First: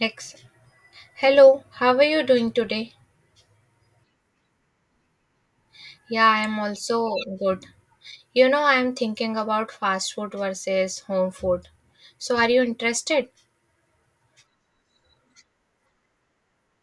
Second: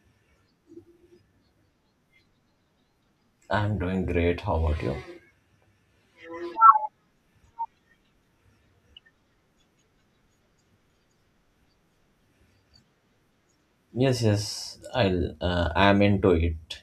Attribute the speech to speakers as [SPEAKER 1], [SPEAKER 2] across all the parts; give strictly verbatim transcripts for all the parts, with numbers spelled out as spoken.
[SPEAKER 1] Next. Hello, how are you doing today?
[SPEAKER 2] I'm doing great. How about you?
[SPEAKER 1] Yeah, I am also good. You know, I am thinking about fast food versus home food. So, are you interested?
[SPEAKER 2] Yes, yes. I'll. Uh, I'm into it.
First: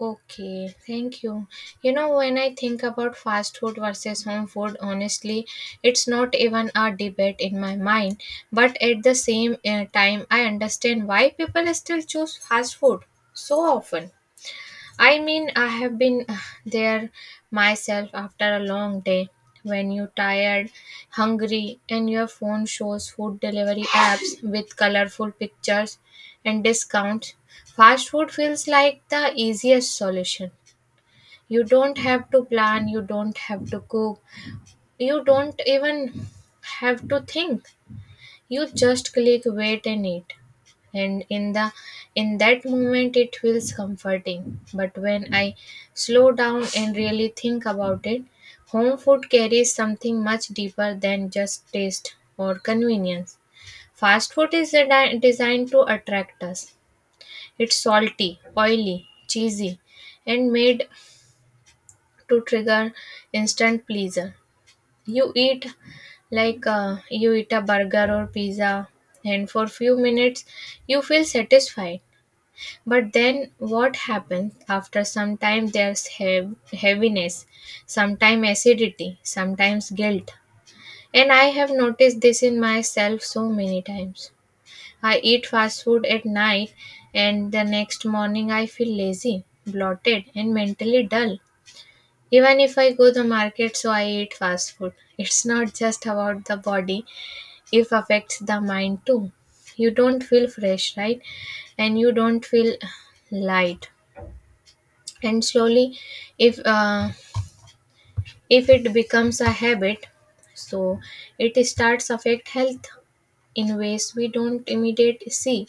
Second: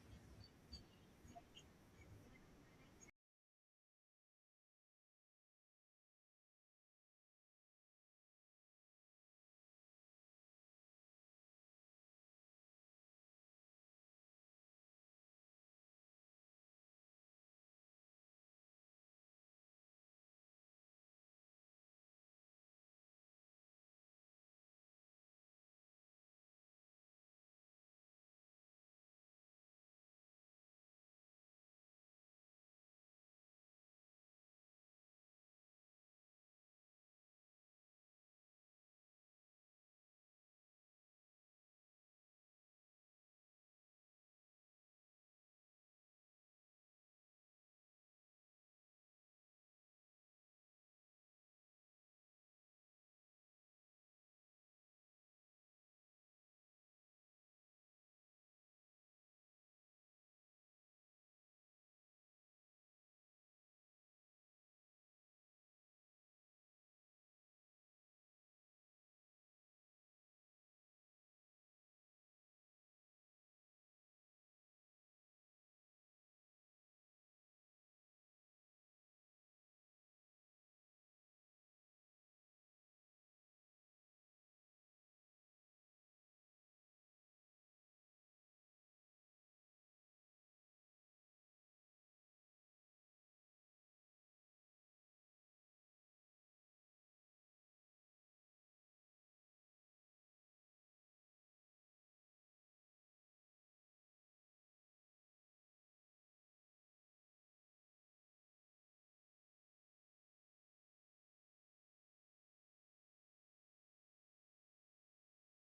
[SPEAKER 1] Okay, thank you. You know, when I think about fast food versus home food, honestly, it's not even a debate in my mind. But at the same uh, time, I understand why people still choose fast food so often. I mean, I have been uh, there myself after a long day when you're tired, hungry, and your phone shows food delivery apps with colorful pictures and discounts. Fast food feels like the easiest solution. You don't have to plan, you don't have to cook, you don't even have to think, you just click, wait, and eat. And in the in that moment it feels comforting, but when I slow down and really think about it, home food carries something much deeper than just taste or convenience. Fast food is desi- designed to attract us. It's salty, oily, cheesy, and made to trigger instant pleasure. You eat, like uh, you eat a burger or pizza, and for few minutes you feel satisfied. But then what happens after some time? There's heav- heaviness, sometimes acidity, sometimes guilt. And I have noticed this in myself so many times. I eat fast food at night, and the next morning I feel lazy, bloated, and mentally dull. Even if I go the market, so I eat fast food. It's not just about the body, it affects the mind too. You don't feel fresh, right? And you don't feel light. And slowly, if uh, if it becomes a habit, so it starts affect health in ways we don't immediate see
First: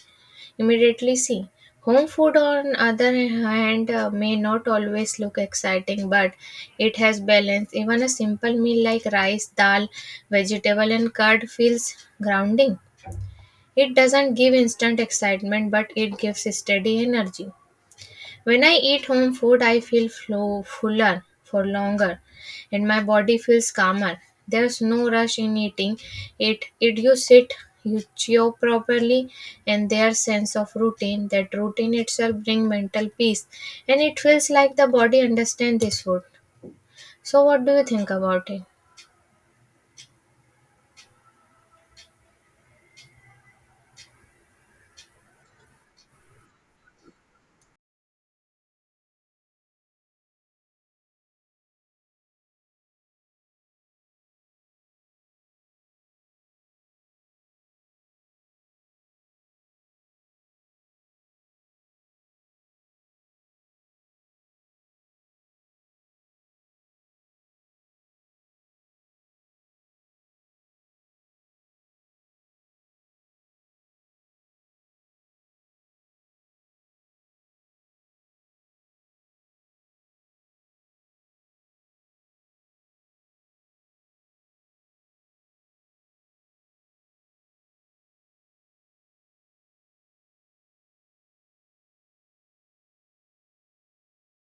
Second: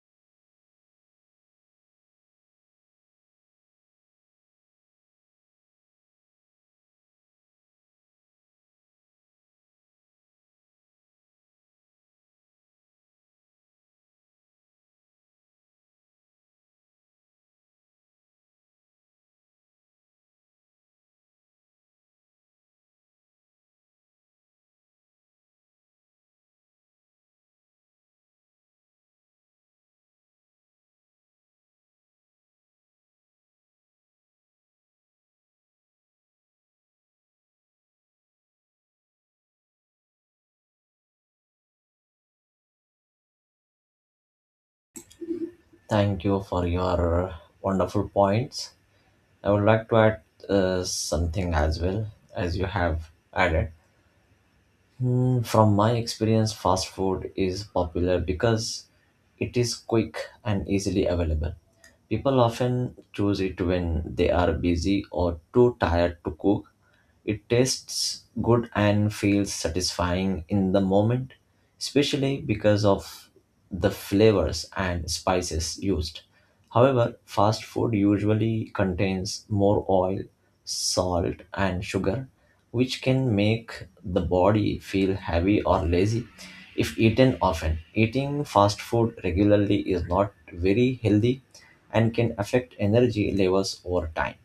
[SPEAKER 1] immediately see. Home food, on other hand, uh, may not always look exciting, but it has balance. Even a simple meal like rice, dal, vegetable, and curd feels grounding. It doesn't give instant excitement, but it gives steady energy. When I eat home food, I feel flow, fuller for longer, and my body feels calmer. There's no rush in eating it. It, you sit, you chew properly, and their sense of routine, that routine itself bring mental peace. And it feels like the body understands this food. So what do you think about it?
[SPEAKER 2] Thank you for your wonderful points. I would like to add uh, something as well as you have added. Hmm, from my experience, fast food is popular because it is quick and easily available. People often choose it when they are busy or too tired to cook. It tastes good and feels satisfying in the moment, especially because of the flavors and spices used. However, fast food usually contains more oil, salt, and sugar, which can make the body feel heavy or lazy if eaten often. Eating fast food regularly is not very healthy and can affect energy levels over time.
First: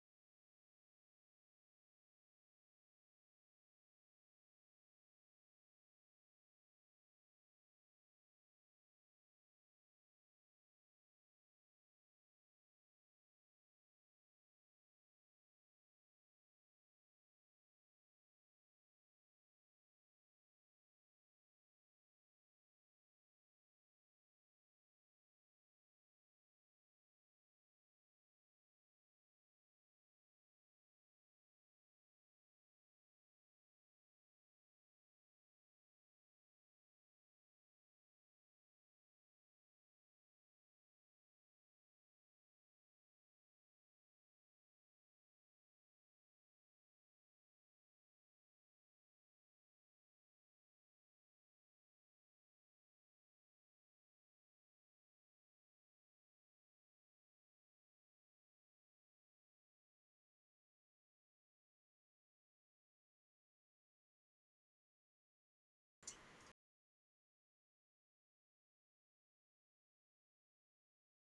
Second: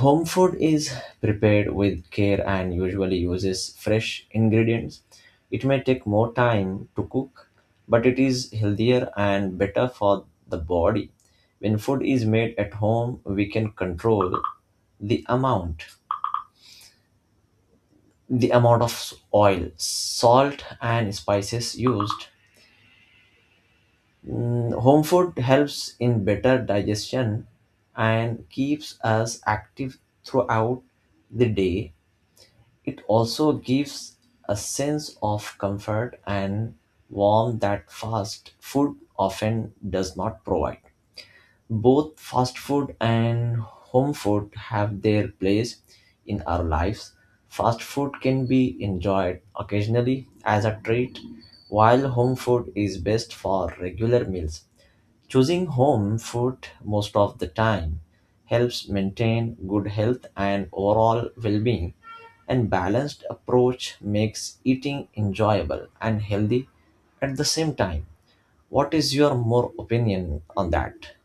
[SPEAKER 2] Home food is prepared with care and usually uses fresh ingredients. It may take more time to cook, but it is healthier and better for the body. When food is made at home, we can control the amount the amount of oil, salt, and spices used. Mm, home food helps in better digestion and keeps us active throughout the day. It also gives a sense of comfort and warmth that fast food often does not provide. Both fast food and home food have their place in our lives. Fast food can be enjoyed occasionally as a treat, while home food is best for regular meals. Choosing home food most of the time helps maintain good health and overall well being. And balanced approach makes eating enjoyable and healthy at the same time. What is your more opinion on that?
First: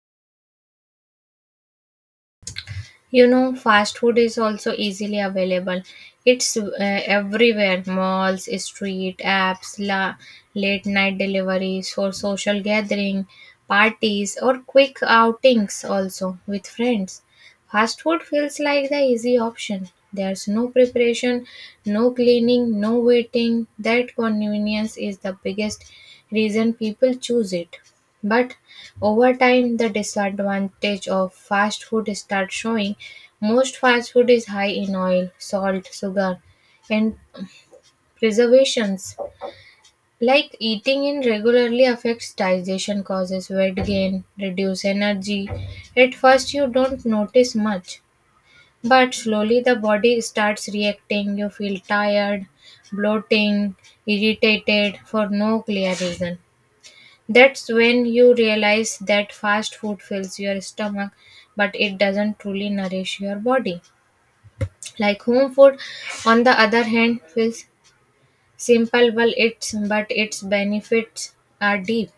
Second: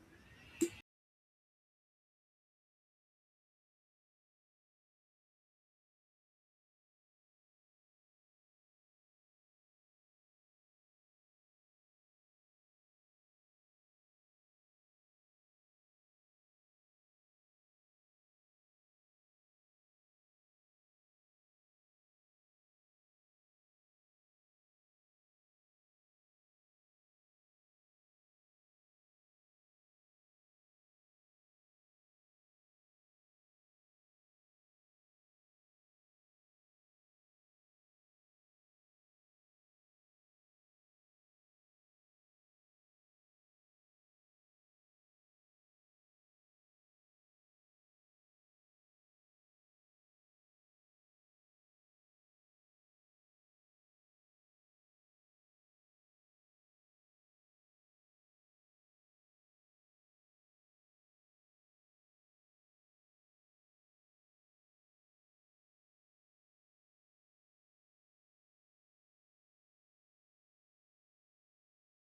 [SPEAKER 1] You know, fast food is also easily available. It's uh, everywhere: malls, street apps, la- late night deliveries for social gathering, parties, or quick outings also with friends. Fast food feels like the easy option. There's no preparation, no cleaning, no waiting. That convenience is the biggest reason people choose it. But over time, the disadvantage of fast food starts showing. Most fast food is high in oil, salt, sugar, and preservations. Like eating in regularly affects digestion, causes weight gain, reduce energy. At first, you don't notice much, but slowly the body starts reacting. You feel tired, bloating, irritated for no clear reason. That's when you realize that fast food fills your stomach, but it doesn't truly nourish your body. Like home food, on the other hand, feels simple, well, it's but its benefits are deep.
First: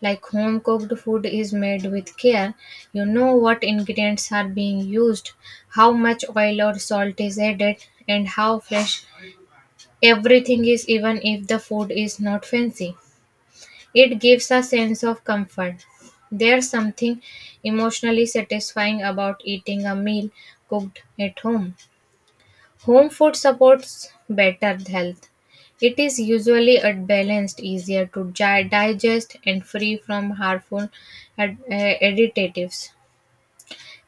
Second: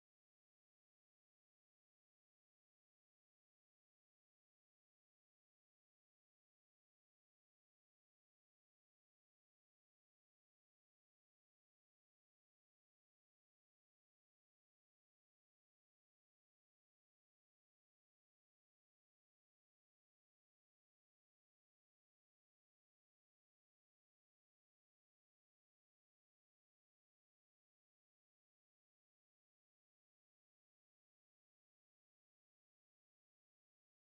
[SPEAKER 1] Like home cooked food is made with care. You know what ingredients are being used, how much oil or salt is added, and how fresh everything is, even if the food is not fancy. It gives a sense of comfort. There's something emotionally satisfying about eating a meal cooked at home. Home food supports better health. It is usually a balanced, easier to gi- digest, and free from harmful ad- eh, additives.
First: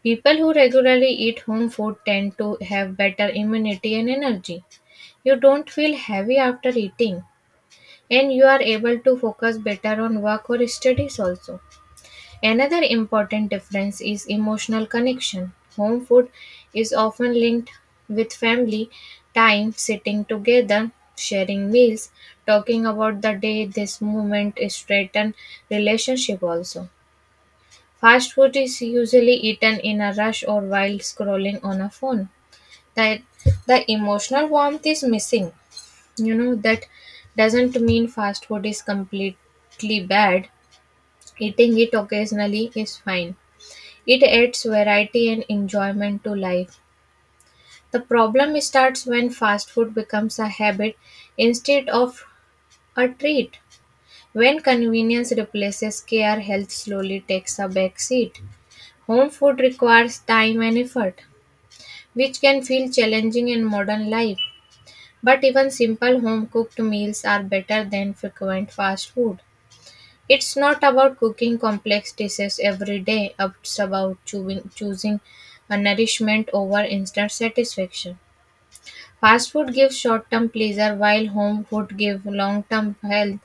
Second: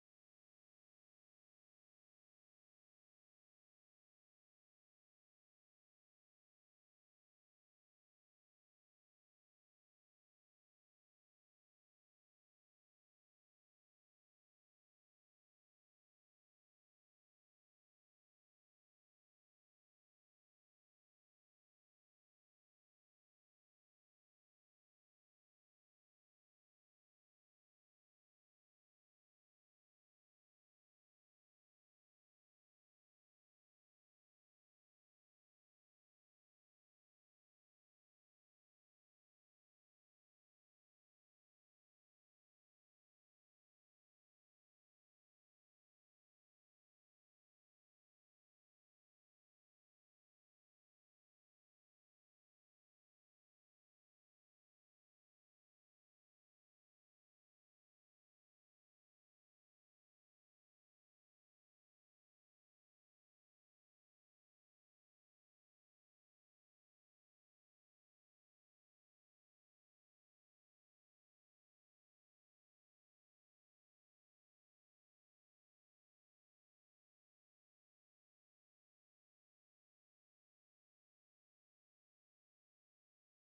[SPEAKER 1] People who regularly eat home food tend to have better immunity and energy. You don't feel heavy after eating, and you are able to focus better on work or studies also. Another important difference is emotional connection. Home food is often linked with family time, sitting together, sharing meals, talking about the day. This movement strengthens relationship also. Fast food is usually eaten in a rush or while scrolling on a phone. That, the emotional warmth is missing. You know that doesn't mean fast food is completely bad. Eating it occasionally is fine, it adds variety and enjoyment to life. The problem starts when fast food becomes a habit instead of a treat. When convenience replaces care, health slowly takes a back seat. Home food requires time and effort, which can feel challenging in modern life. But even simple home cooked meals are better than frequent fast food. It's not about cooking complex dishes every day, it's about chewing, choosing a nourishment over instant satisfaction. Fast food gives short term pleasure, while home food gives long term health.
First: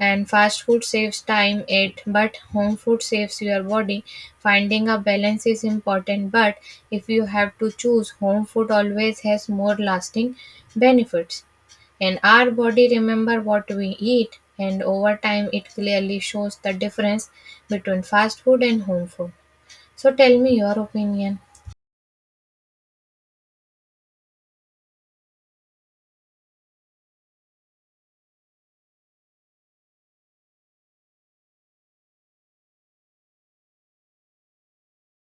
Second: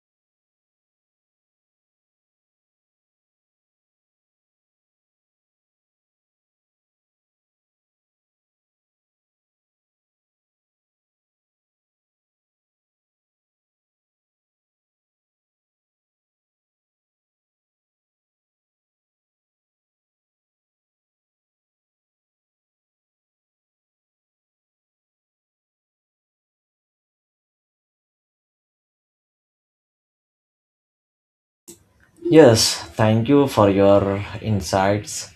[SPEAKER 1] And fast food saves time, it but home food saves your body. Finding a balance is important, but if you have to choose, home food always has more lasting benefits. And our body remember what we eat, and over time it clearly shows the difference between fast food and home food. So tell me your opinion.
[SPEAKER 2] Yes, thank you for your insights.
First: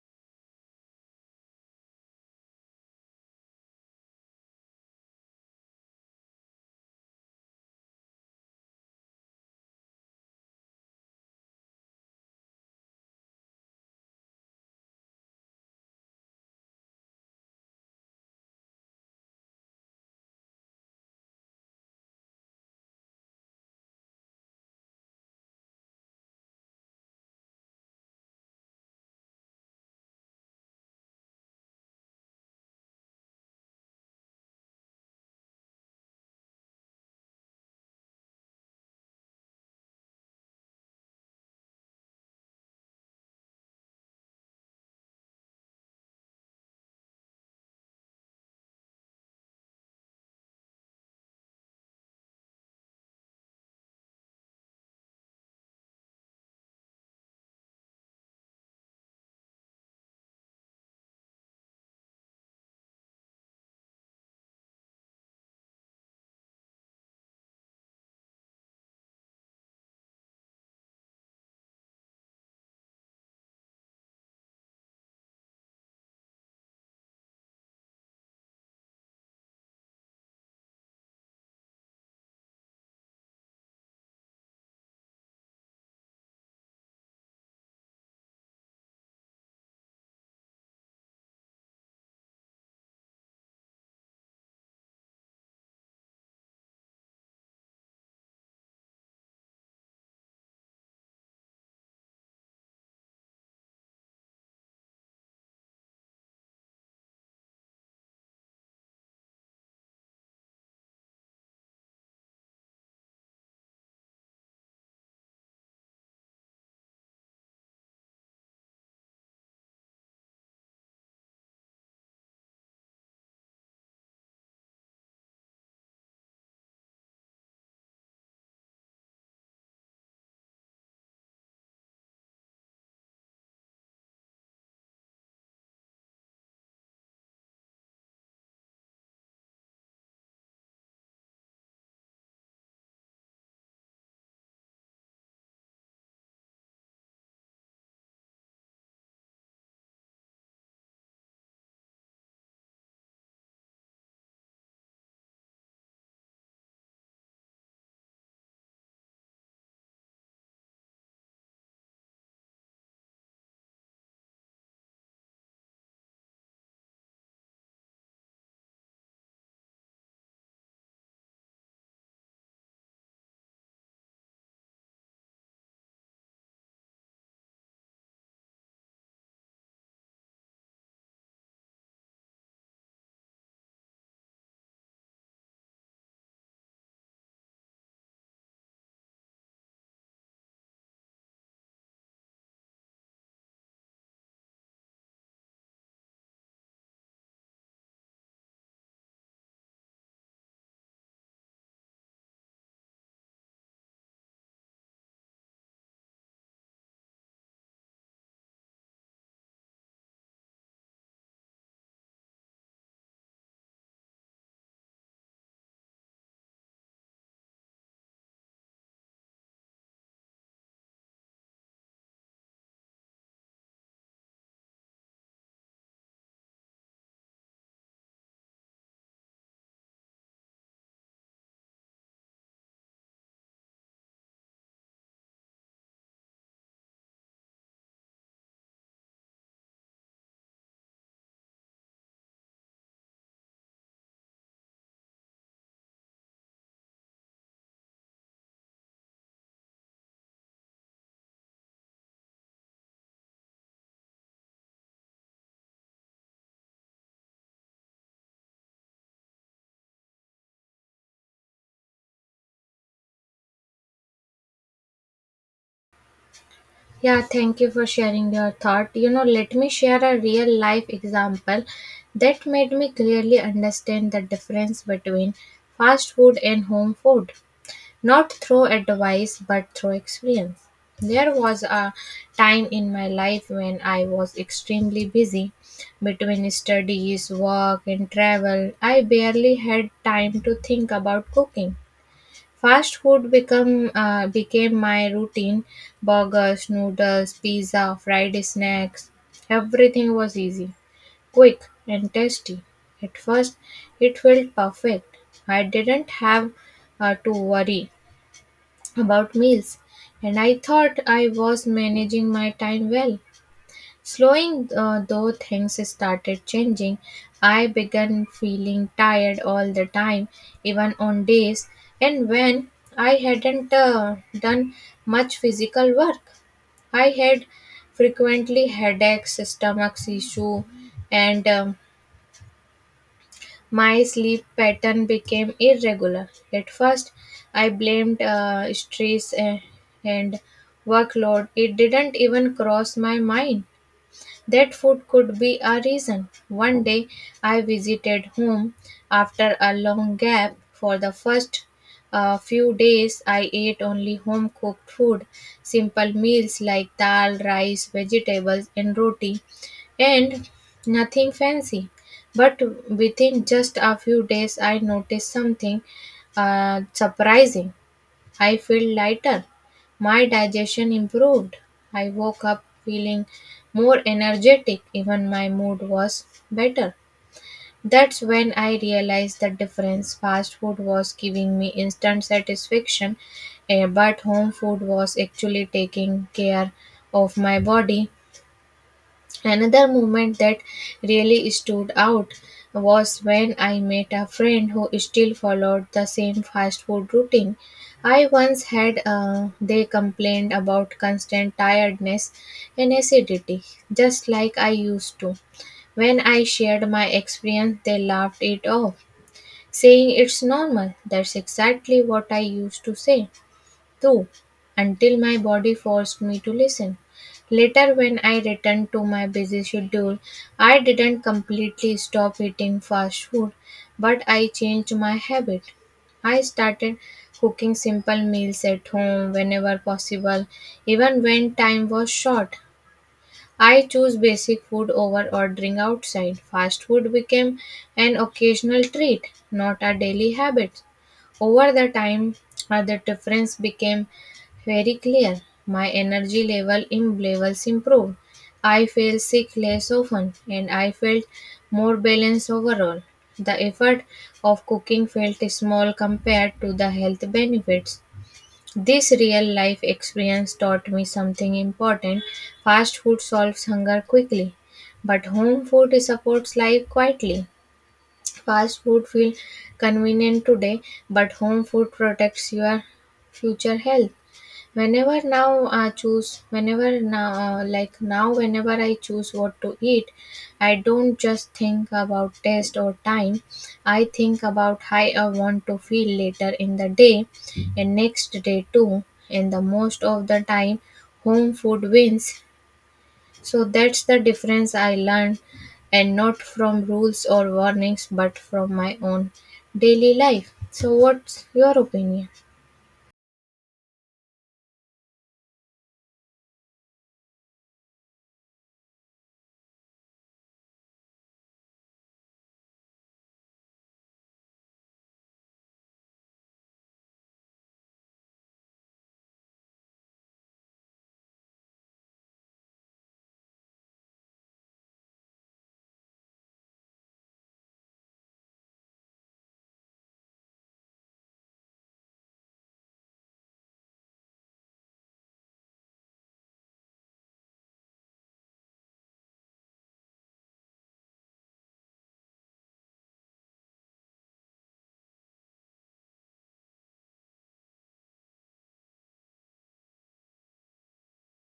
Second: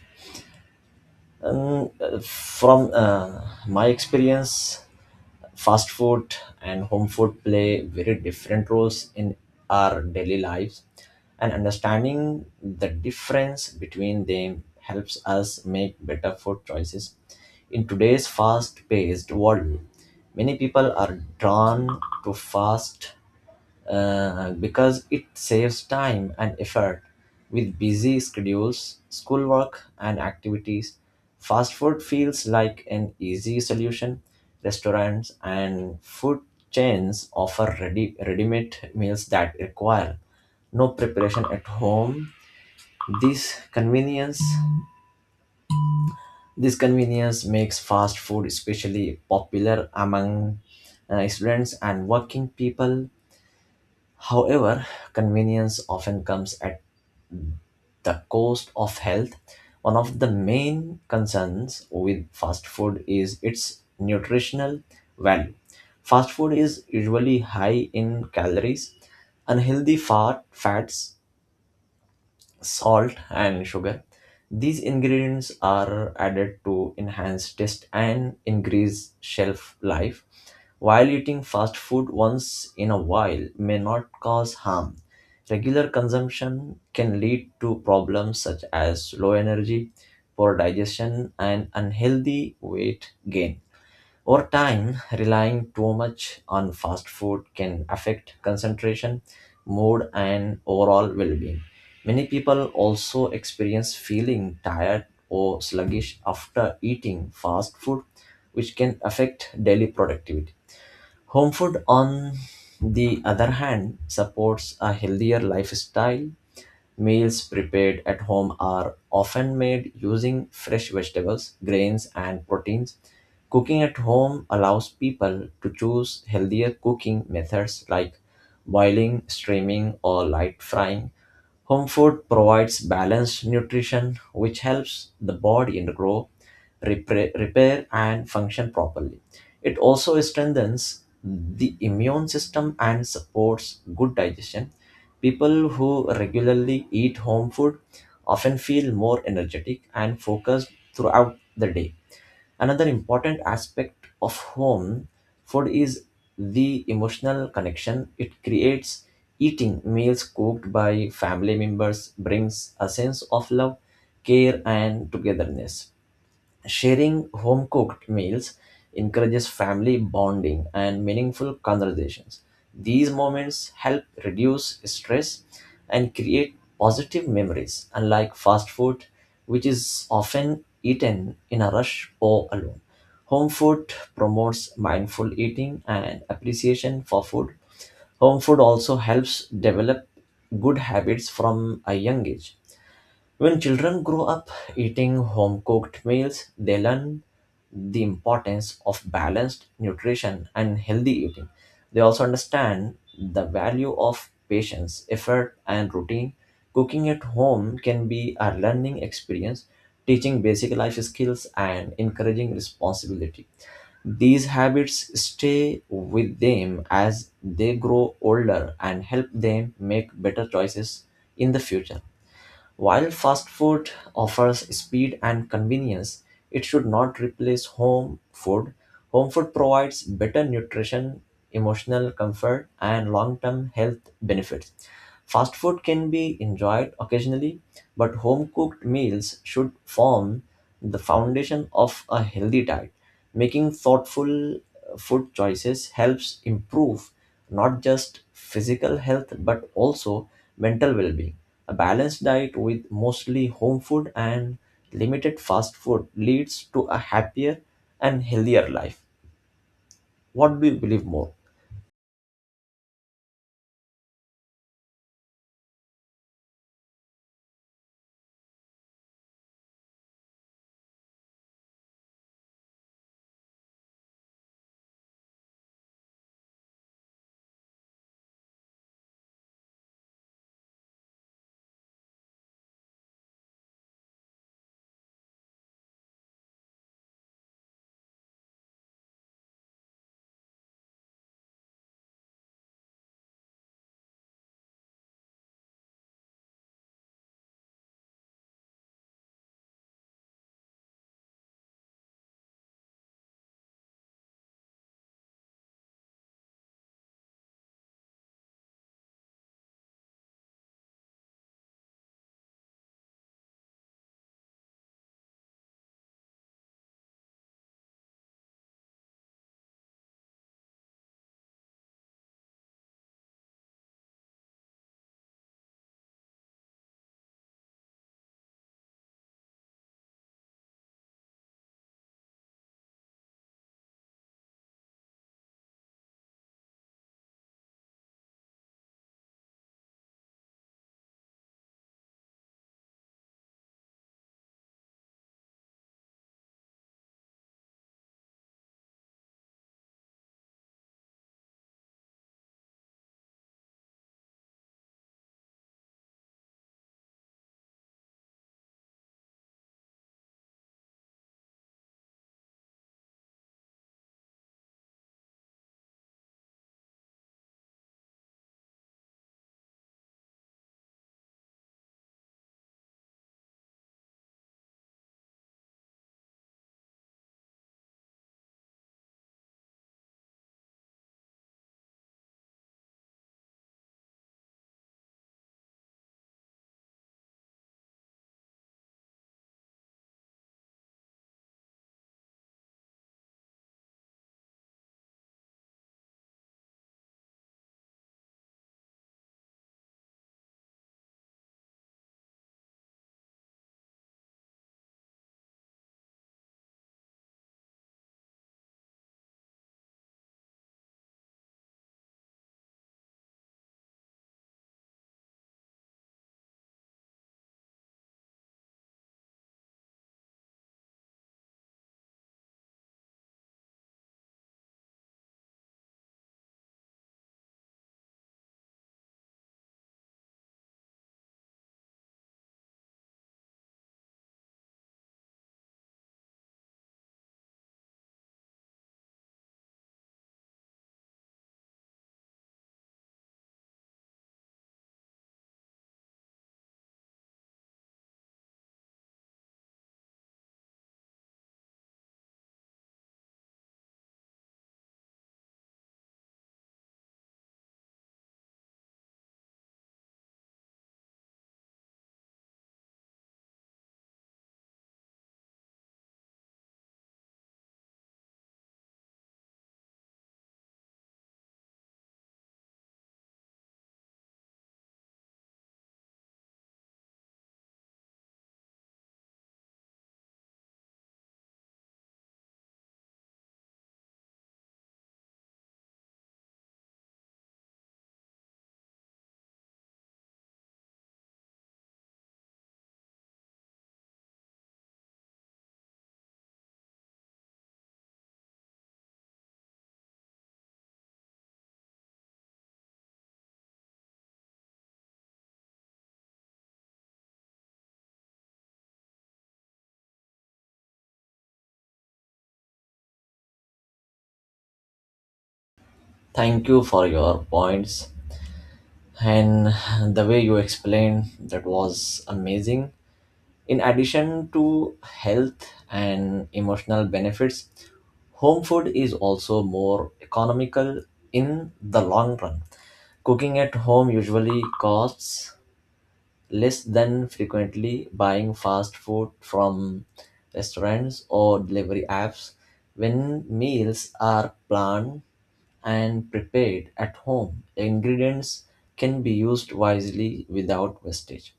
[SPEAKER 2] Um, uh, from uh, my experience, fast food and home food play very different roles in our daily lives, and understanding the difference between them helps us make better food choices in today's fast paced world. Many people are drawn to fast uh, because it saves time and effort with busy schedules, schoolwork, and activities. Fast food feels like an easy solution. Restaurants and food chains offer ready ready-made meals that require no preparation at home. This convenience this convenience makes fast food especially popular among uh, students and working people. However, convenience often comes at the cost of health. One of the main concerns with fast food is its nutritional value. Fast food is usually high in calories, unhealthy fat, fats, salt and sugar. These ingredients are added to enhance taste and increase shelf life. While eating fast food once in a while may not cause harm, regular consumption can lead to problems such as low energy, poor digestion, and unhealthy weight gain. Over time, relying too much on fast food can affect concentration, mood, and overall well being. Many people also experience feeling tired or sluggish after eating fast food, which can affect daily productivity. Home food, on the other hand, supports a healthier lifestyle. Meals prepared at home are often made using fresh vegetables, grains, and proteins. Cooking at home allows people to choose healthier cooking methods like boiling, steaming, or light frying. Home food provides balanced nutrition, which helps the body grow, repair, repair, and function properly. It also strengthens the immune system and supports good digestion. People who regularly eat home food often feel more energetic and focused throughout the day. Another important aspect of home food is the emotional connection it creates. Eating meals cooked by family members brings a sense of love, care, and togetherness. Sharing home cooked meals encourages family bonding and meaningful conversations. These moments help reduce stress and create positive memories, unlike fast food, which is often eaten in a rush or alone. Home food promotes mindful eating and appreciation for food. Home food also helps develop good habits from a young age. When children grow up eating home cooked meals, they learn the importance of balanced nutrition and healthy eating. They also understand the value of patience, effort, and routine. Cooking at home can be a learning experience, teaching basic life skills and encouraging responsibility. These habits stay with them as they grow older and help them make better choices in the future. While fast food offers speed and convenience, it should not replace home food. Home food provides better nutrition, emotional comfort, and long term health benefits. Fast food can be enjoyed occasionally, but home cooked meals should form the foundation of a healthy diet. Making thoughtful uh, food choices helps improve not just physical health but also mental well being. A balanced diet with mostly home food and limited fast food leads to a happier and healthier life. What do you believe more?
[SPEAKER 1] Yeah, thank you for sharing your thought. You know, let me share a real life example that made me clearly understand the difference between fast food and home food, not through advice but through experience. There was a time in my life when I was extremely busy between studies, work, and travel. I barely had time to think about cooking. Fast food become uh, became my routine. Burgers, noodles, pizza, fried snacks, everything was easy, quick, and tasty. At first, it felt perfect. I didn't have uh, to worry about meals, and I thought I was managing my time well. Slowing uh, though things started changing, I began feeling tired all the time, even on days, and when I hadn't uh, done much physical work. I had frequently headaches, stomach issue, and um, my sleep pattern became irregular. At first, I blamed uh, stress uh, and workload. It didn't even cross my mind that food could be a reason. One day I visited home after a long gap. For the first uh, few days, I ate only home cooked food, simple meals like dal, rice, vegetables, and roti, and nothing fancy. But within just a few days, I noticed something uh, surprising. I felt lighter. My digestion improved. I woke up feeling more energetic. Even my mood was better. That's when I realized the difference. Fast food was giving me instant satisfaction, eh, but home food was actually taking care of my body. Another moment that really stood out was when I met a friend who still followed the same fast food routine. I once had uh, They complained about constant tiredness and acidity, just like I used to. When I shared my experience, they laughed it off, saying it's normal. That's exactly what I used to say too, until my body forced me to listen. Later, when I returned to my busy schedule, I didn't completely stop eating fast food, but I changed my habit. I started cooking simple meals at home whenever possible, even when time was short. I choose basic food over ordering outside. Fast food became an occasional treat, not a daily habit. Over the time, uh, the difference became very clear. My energy level in levels improved. I feel sick less often, and I felt more balanced overall. The effort of cooking felt small compared to the health benefits. This real life experience taught me something important. Fast food solves hunger quickly, but home food supports life quietly. Fast food feels convenient today, but home food protects your future health. Whenever now I choose, whenever now, like now, whenever I choose what to eat, I don't just think about taste or time. I think about how I want to feel later in the day and next day too. And the most of the time, home food wins. So that's the difference I learned, and not from rules or warnings, but from my own daily life. So, what's your opinion?
[SPEAKER 2] Thank you for your points, and the way you explained that was amazing. In addition to health and emotional benefits, home food is also more economical in the long run. Cooking at home usually costs less than frequently buying fast food from restaurants or delivery apps. When meals are planned and prepared at home, ingredients can be used wisely without wastage.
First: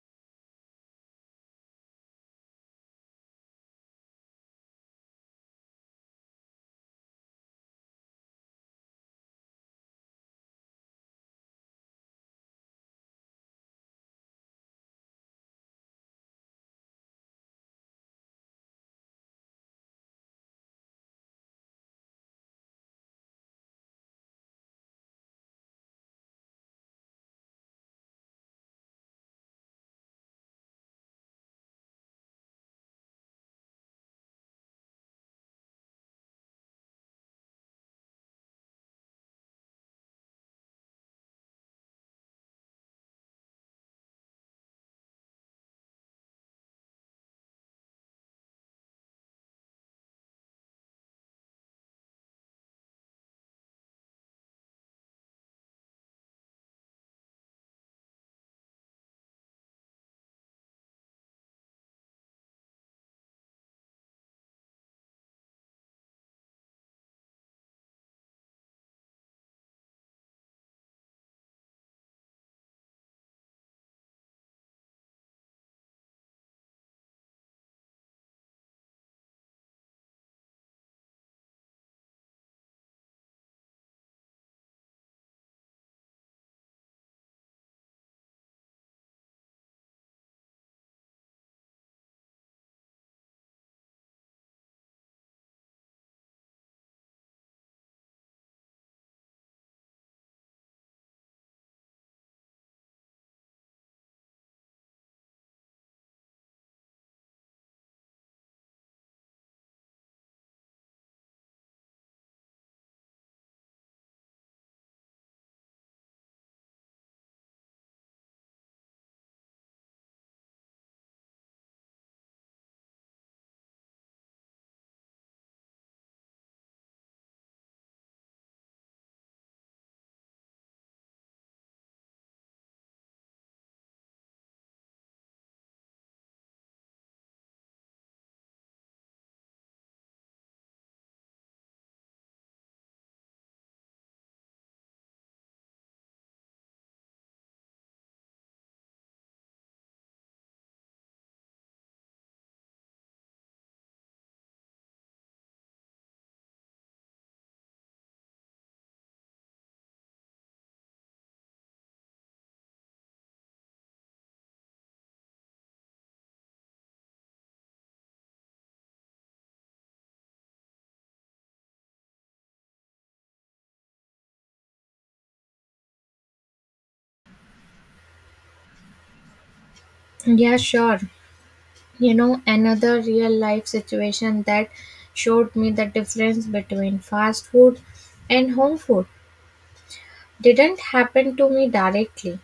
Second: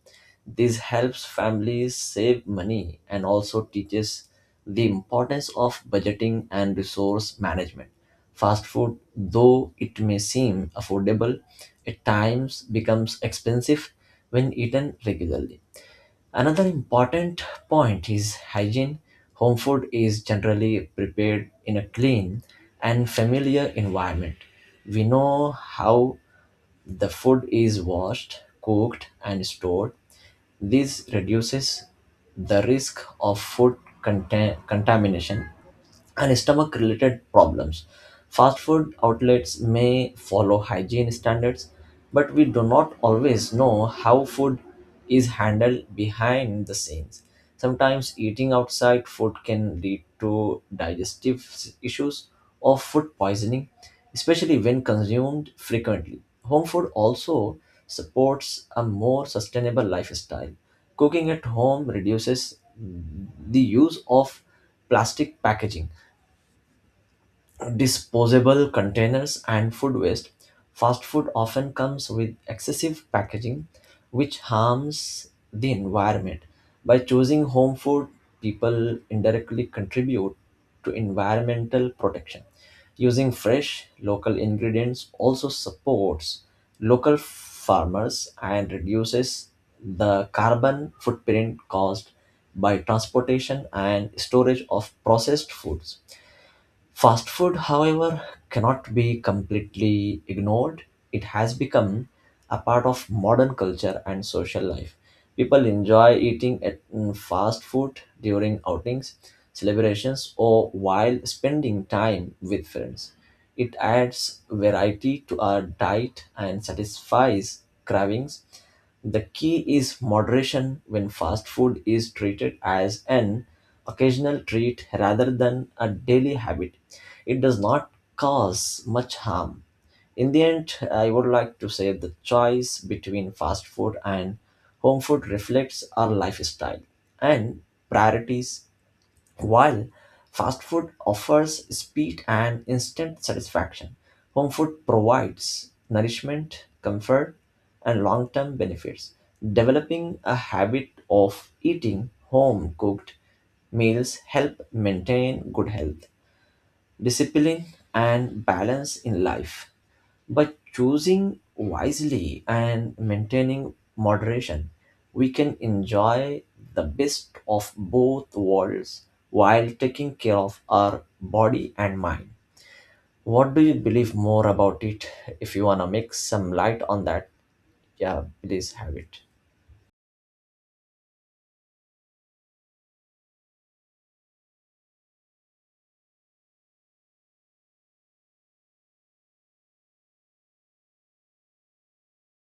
[SPEAKER 2] This helps families save money and also teaches the importance of budgeting and resource management. Fast food, though it may seem affordable, at times becomes expensive when eaten regularly. Another important point is hygiene. Home food is generally prepared in a clean and familiar environment. We know how the food is washed, cooked, and stored. This reduces the risk of food contam- contamination and stomach related problems. Fast food outlets may follow hygiene standards, but we do not always know how food is handled behind the scenes. Sometimes eating outside food can lead to digestive s- issues or food poisoning, especially when consumed frequently. Home food also supports a more sustainable lifestyle. Cooking at home reduces the use of plastic packaging, disposable containers, and food waste. Fast food often comes with excessive packaging, which harms the environment. By choosing home food, people indirectly contribute to environmental protection. Using fresh local ingredients also supports local farmers and reduces the carbon footprint caused by transportation and storage of processed foods. Fast food, however, cannot be completely ignored. It has become a part of modern culture and social life. People enjoy eating at mm, fast food during outings, celebrations, or while spending time with friends. It adds variety to our diet and satisfies cravings. The key is moderation. When fast food is treated as an occasional treat rather than a daily habit, it does not cause much harm. In the end, I would like to say the choice between fast food and home food reflects our lifestyle and priorities. While fast food offers speed and instant satisfaction, home food provides nourishment, comfort, and long term benefits. Developing a habit of eating home cooked meals help maintain good health, discipline, and balance in life. By choosing wisely and maintaining moderation, we can enjoy the best of both worlds while taking care of our body and mind. What do you believe more about it? If you want to make some light on that, yeah, please have it.
[SPEAKER 1] Yeah, sure. You know, another real life situation that showed me the difference between fast food and home food didn't happen to me directly.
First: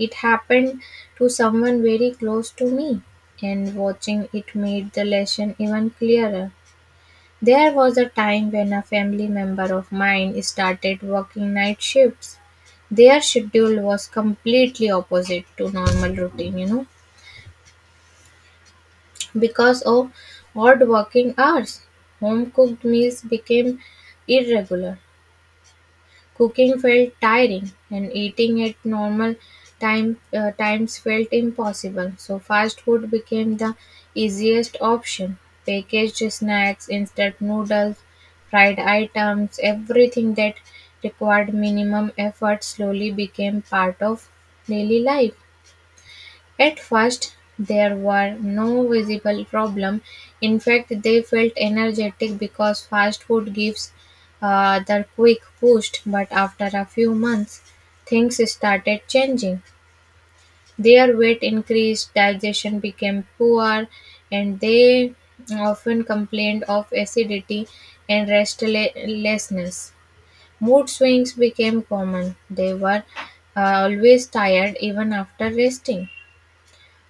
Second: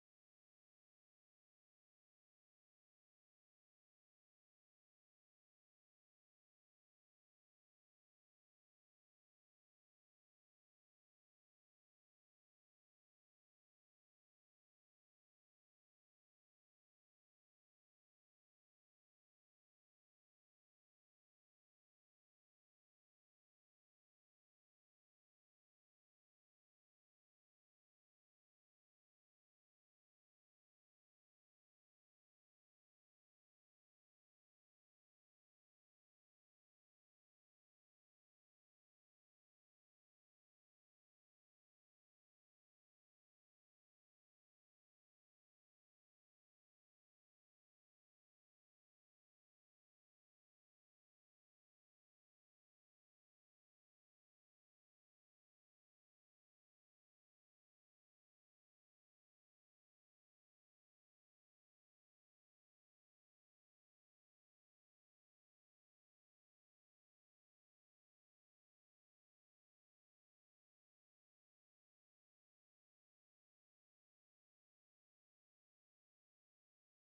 [SPEAKER 1] It happened to someone very close to me, and watching it made the lesson even clearer. There was a time when a family member of mine started working night shifts. Their schedule was completely opposite to normal routine, you know Because of odd working hours, home-cooked meals became irregular, cooking felt tiring, and eating at normal time uh, times felt impossible. So fast food became the easiest option. Packaged snacks, instant noodles, fried items, everything that required minimum effort slowly became part of daily life. At first there were no visible problems, in fact they felt energetic because fast food gives uh, the quick boost, but after a few months things started changing. Their weight increased, digestion became poor, and they often complained of acidity and restlessness. Mood swings became common. They were uh, always tired even after resting.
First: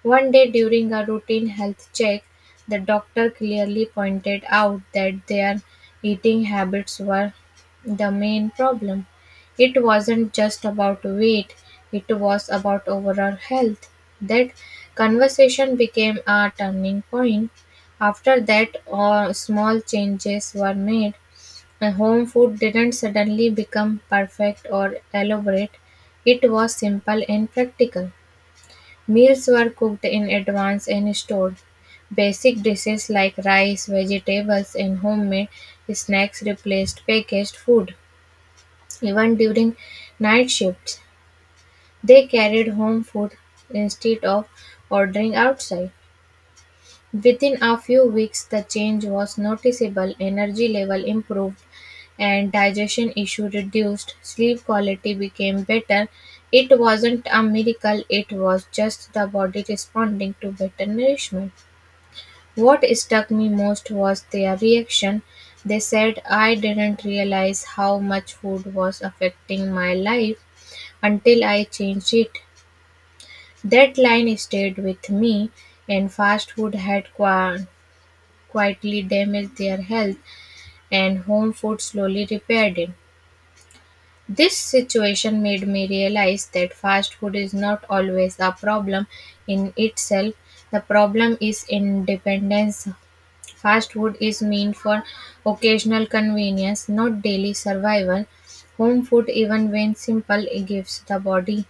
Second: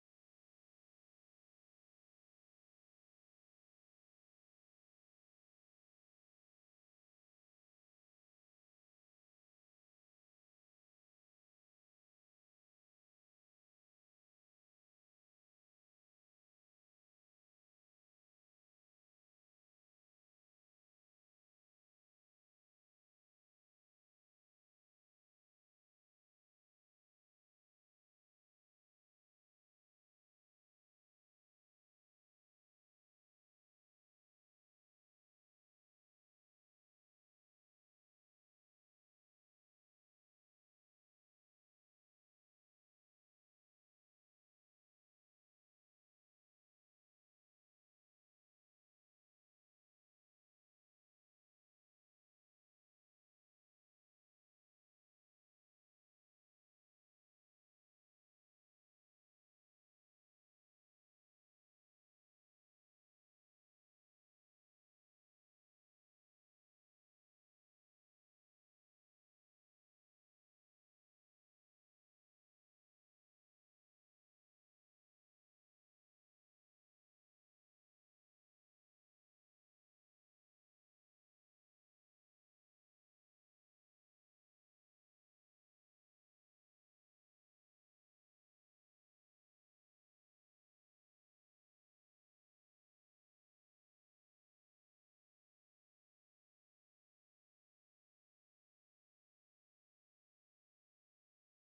[SPEAKER 1] One day during a routine health check, the doctor clearly pointed out that their eating habits were the main problem. It wasn't just about weight, it was about overall health. That conversation became a turning point. After that, all small changes were made. And home food didn't suddenly become perfect or elaborate. It was simple and practical. Meals were cooked in advance and stored; basic dishes like rice, vegetables, and homemade snacks replaced packaged food. Even during night shifts, they carried home food instead of ordering outside. Within a few weeks, the change was noticeable: energy level improved and digestion issue reduced. Sleep quality became better. It wasn't a miracle, it was just the body responding to better nourishment. What struck me most was their reaction. They said, I didn't realize how much food was affecting my life until I changed it. That line stayed with me, and fast food had qua- quietly damaged their health, and home food slowly repaired it. This situation made me realize that fast food is not always a problem in itself. The problem is in dependence. Fast food is meant for occasional convenience, not daily survival. Home food, even when simple, gives the body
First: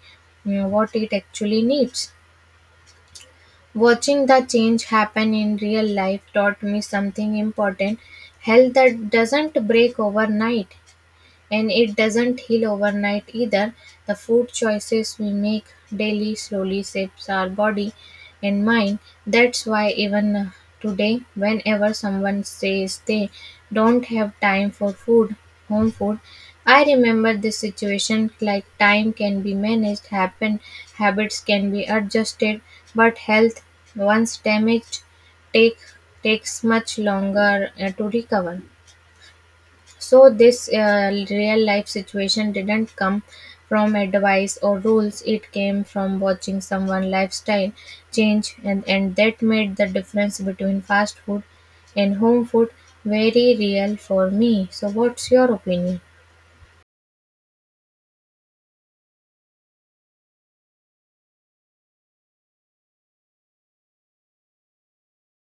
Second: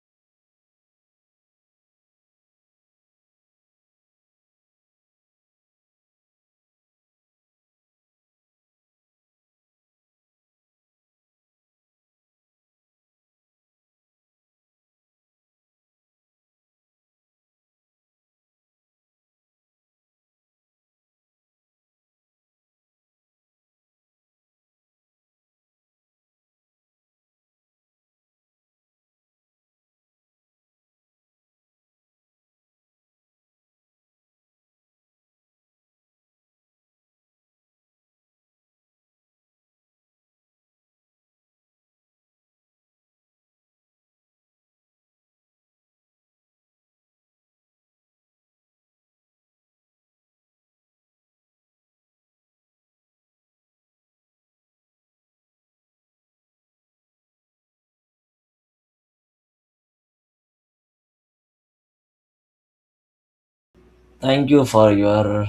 [SPEAKER 1] mm, what it actually needs. Watching the change happen in real life taught me something important. Health that doesn't break overnight. And it doesn't heal overnight either. The food choices we make daily slowly shapes our body and mind. That's why even today, whenever someone says they don't have time for food, home food, I remember this situation, like time can be managed, happen, habits can be adjusted, but health, once damaged, take takes much longer uh, to recover. So this uh, real life situation didn't come from advice or rules. It came from watching someone lifestyle change, and, and that made the difference between fast food and home food very real for me. So what's your opinion?
[SPEAKER 2] Thank you for your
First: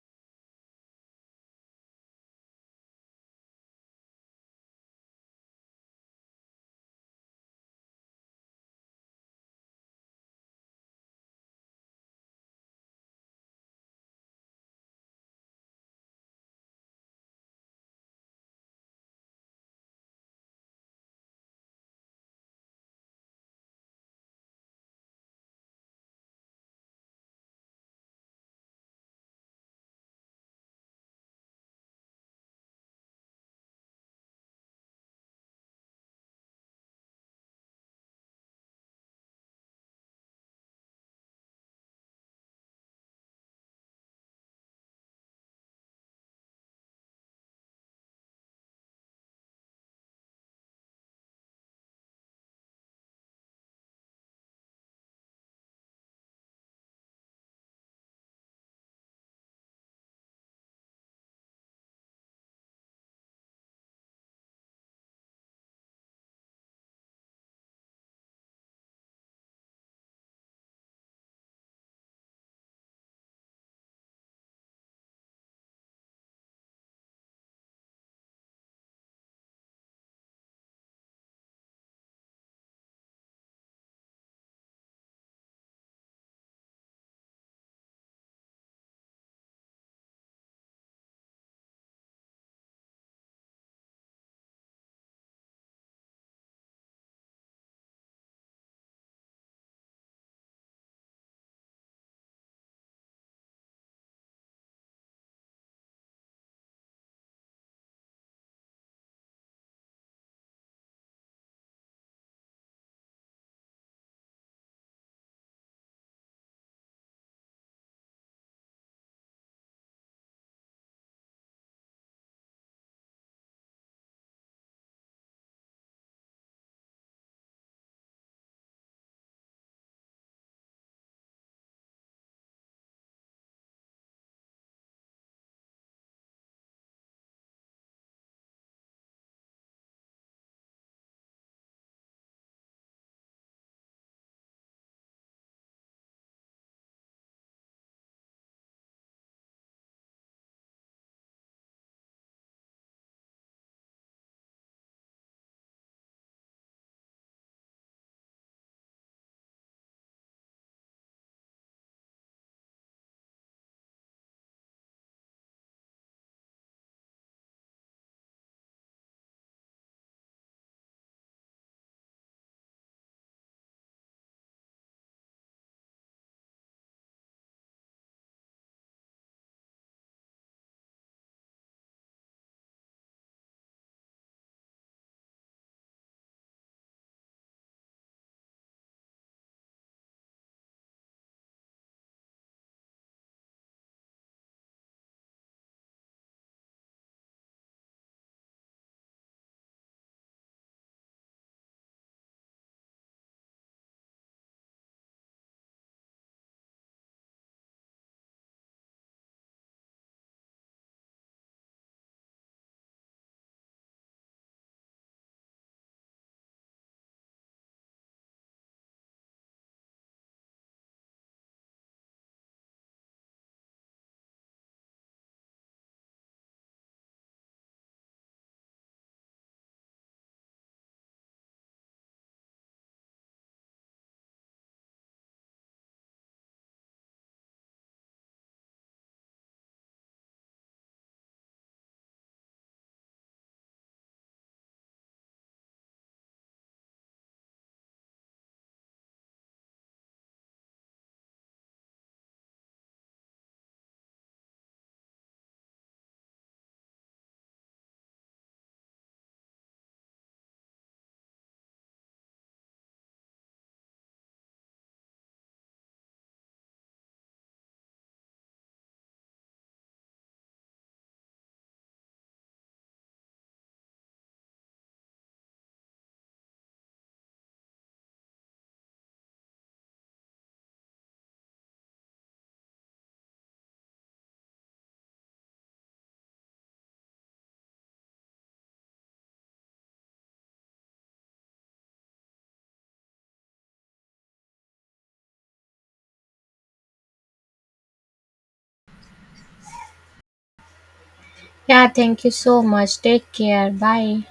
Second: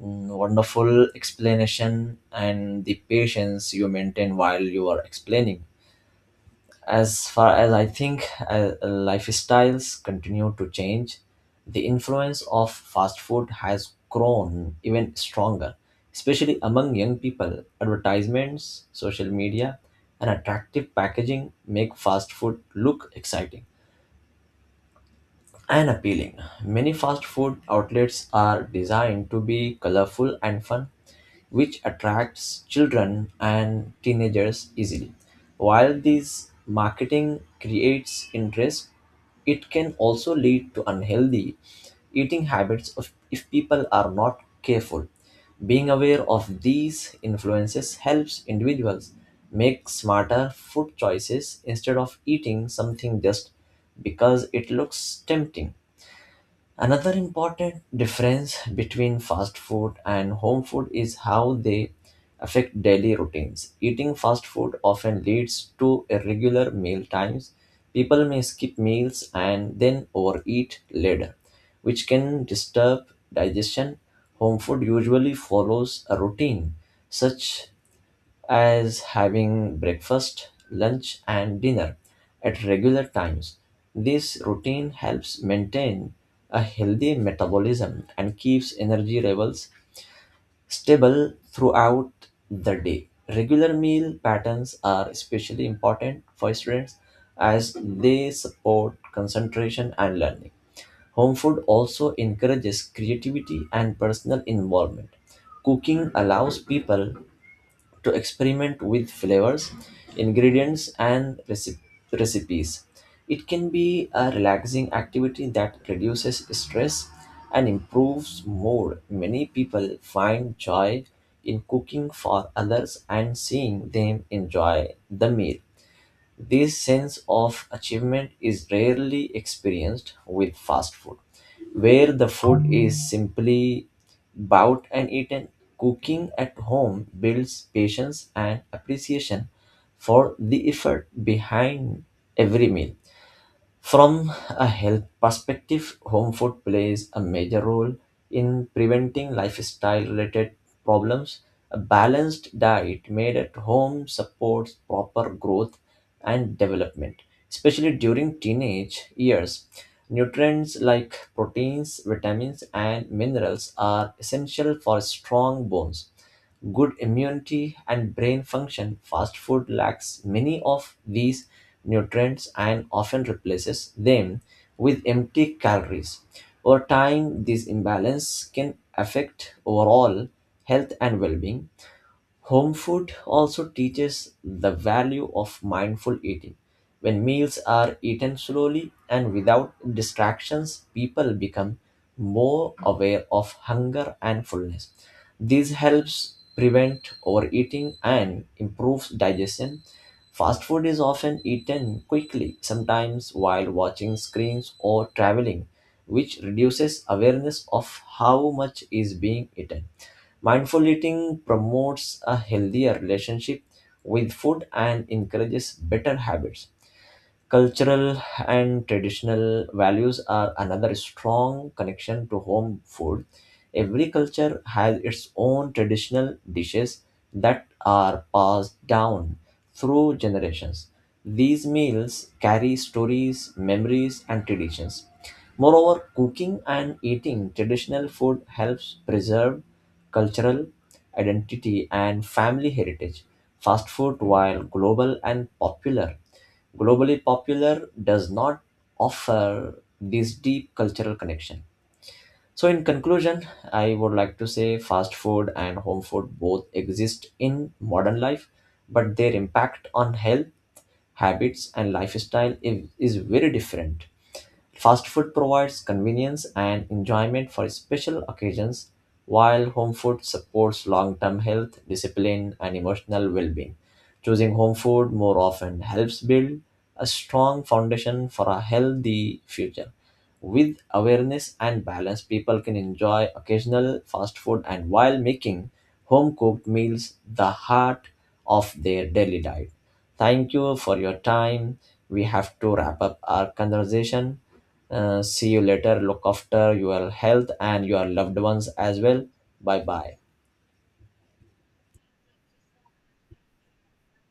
[SPEAKER 2] mm, wonderful explanation and the patience you maintain while you are explaining. As far as I think, uh, uh, lifestyles continue to change. The influence of fast food has grown even stronger, especially among young people. Advertisements, social media, and attractive packaging make fast food look exciting and appealing. Many fast food outlets are designed to be colorful and fun, which attracts children and teenagers easily. While this marketing creates interest, it can also lead to unhealthy eating habits of, if people are not careful. Being aware of these influences helps individuals make smarter food choices instead of eating something just because it looks tempting. Another important difference between fast food and home food is how they affect daily routines. Eating fast food often leads to irregular meal times. People may skip meals and then overeat later, which can disturb digestion. Home food usually follows a routine, such as having breakfast, lunch, and dinner at regular times. This routine helps maintain a healthy metabolism and keeps energy levels stable throughout the day. Regular meal patterns are especially important for students, as they support concentration and learning. Home food also encourages creativity and personal involvement. Cooking allows people to experiment with flavors, ingredients, and reci- recipes. It can be a relaxing activity that reduces stress and improves mood. Many people find joy in cooking for others and seeing them enjoy the meal. This sense of achievement is rarely experienced with fast food, where the food is simply bought and eaten. Cooking at home builds patience and appreciation for the effort behind every meal. From a health perspective, home food plays a major role in preventing lifestyle related problems. A balanced diet made at home supports proper growth and development, especially during teenage years. Nutrients like proteins, vitamins, and minerals are essential for strong bones, good immunity, and brain function. Fast food lacks many of these nutrients and often replaces them with empty calories. Over time, this imbalance can affect overall health and well being. Home food also teaches the value of mindful eating. When meals are eaten slowly and without distractions, people become more aware of hunger and fullness. This helps prevent overeating and improves digestion. Fast food is often eaten quickly, sometimes while watching screens or traveling, which reduces awareness of how much is being eaten. Mindful eating promotes a healthier relationship with food and encourages better habits. Cultural and traditional values are another strong connection to home food. Every culture has its own traditional dishes that are passed down through generations. These meals carry stories, memories, and traditions. Moreover, cooking and eating traditional food helps preserve cultural identity and family heritage. Fast food, while global and popular, Globally Popular does not offer this deep cultural connection. So, in conclusion, I would like to say fast food and home food both exist in modern life, but their impact on health, habits, and lifestyle is, is very different. Fast food provides convenience and enjoyment for special occasions, while home food supports long term health, discipline, and emotional well being. Choosing home food more often helps build a strong foundation for a healthy future. With awareness and balance, people can enjoy occasional fast food and while making home cooked meals the heart of their daily diet. Thank you for your time. We have to wrap up our conversation. Uh, see you later. Look after your health and your loved ones as well. Bye bye.
[SPEAKER 1] Yeah, thank you so much. Take care. Bye.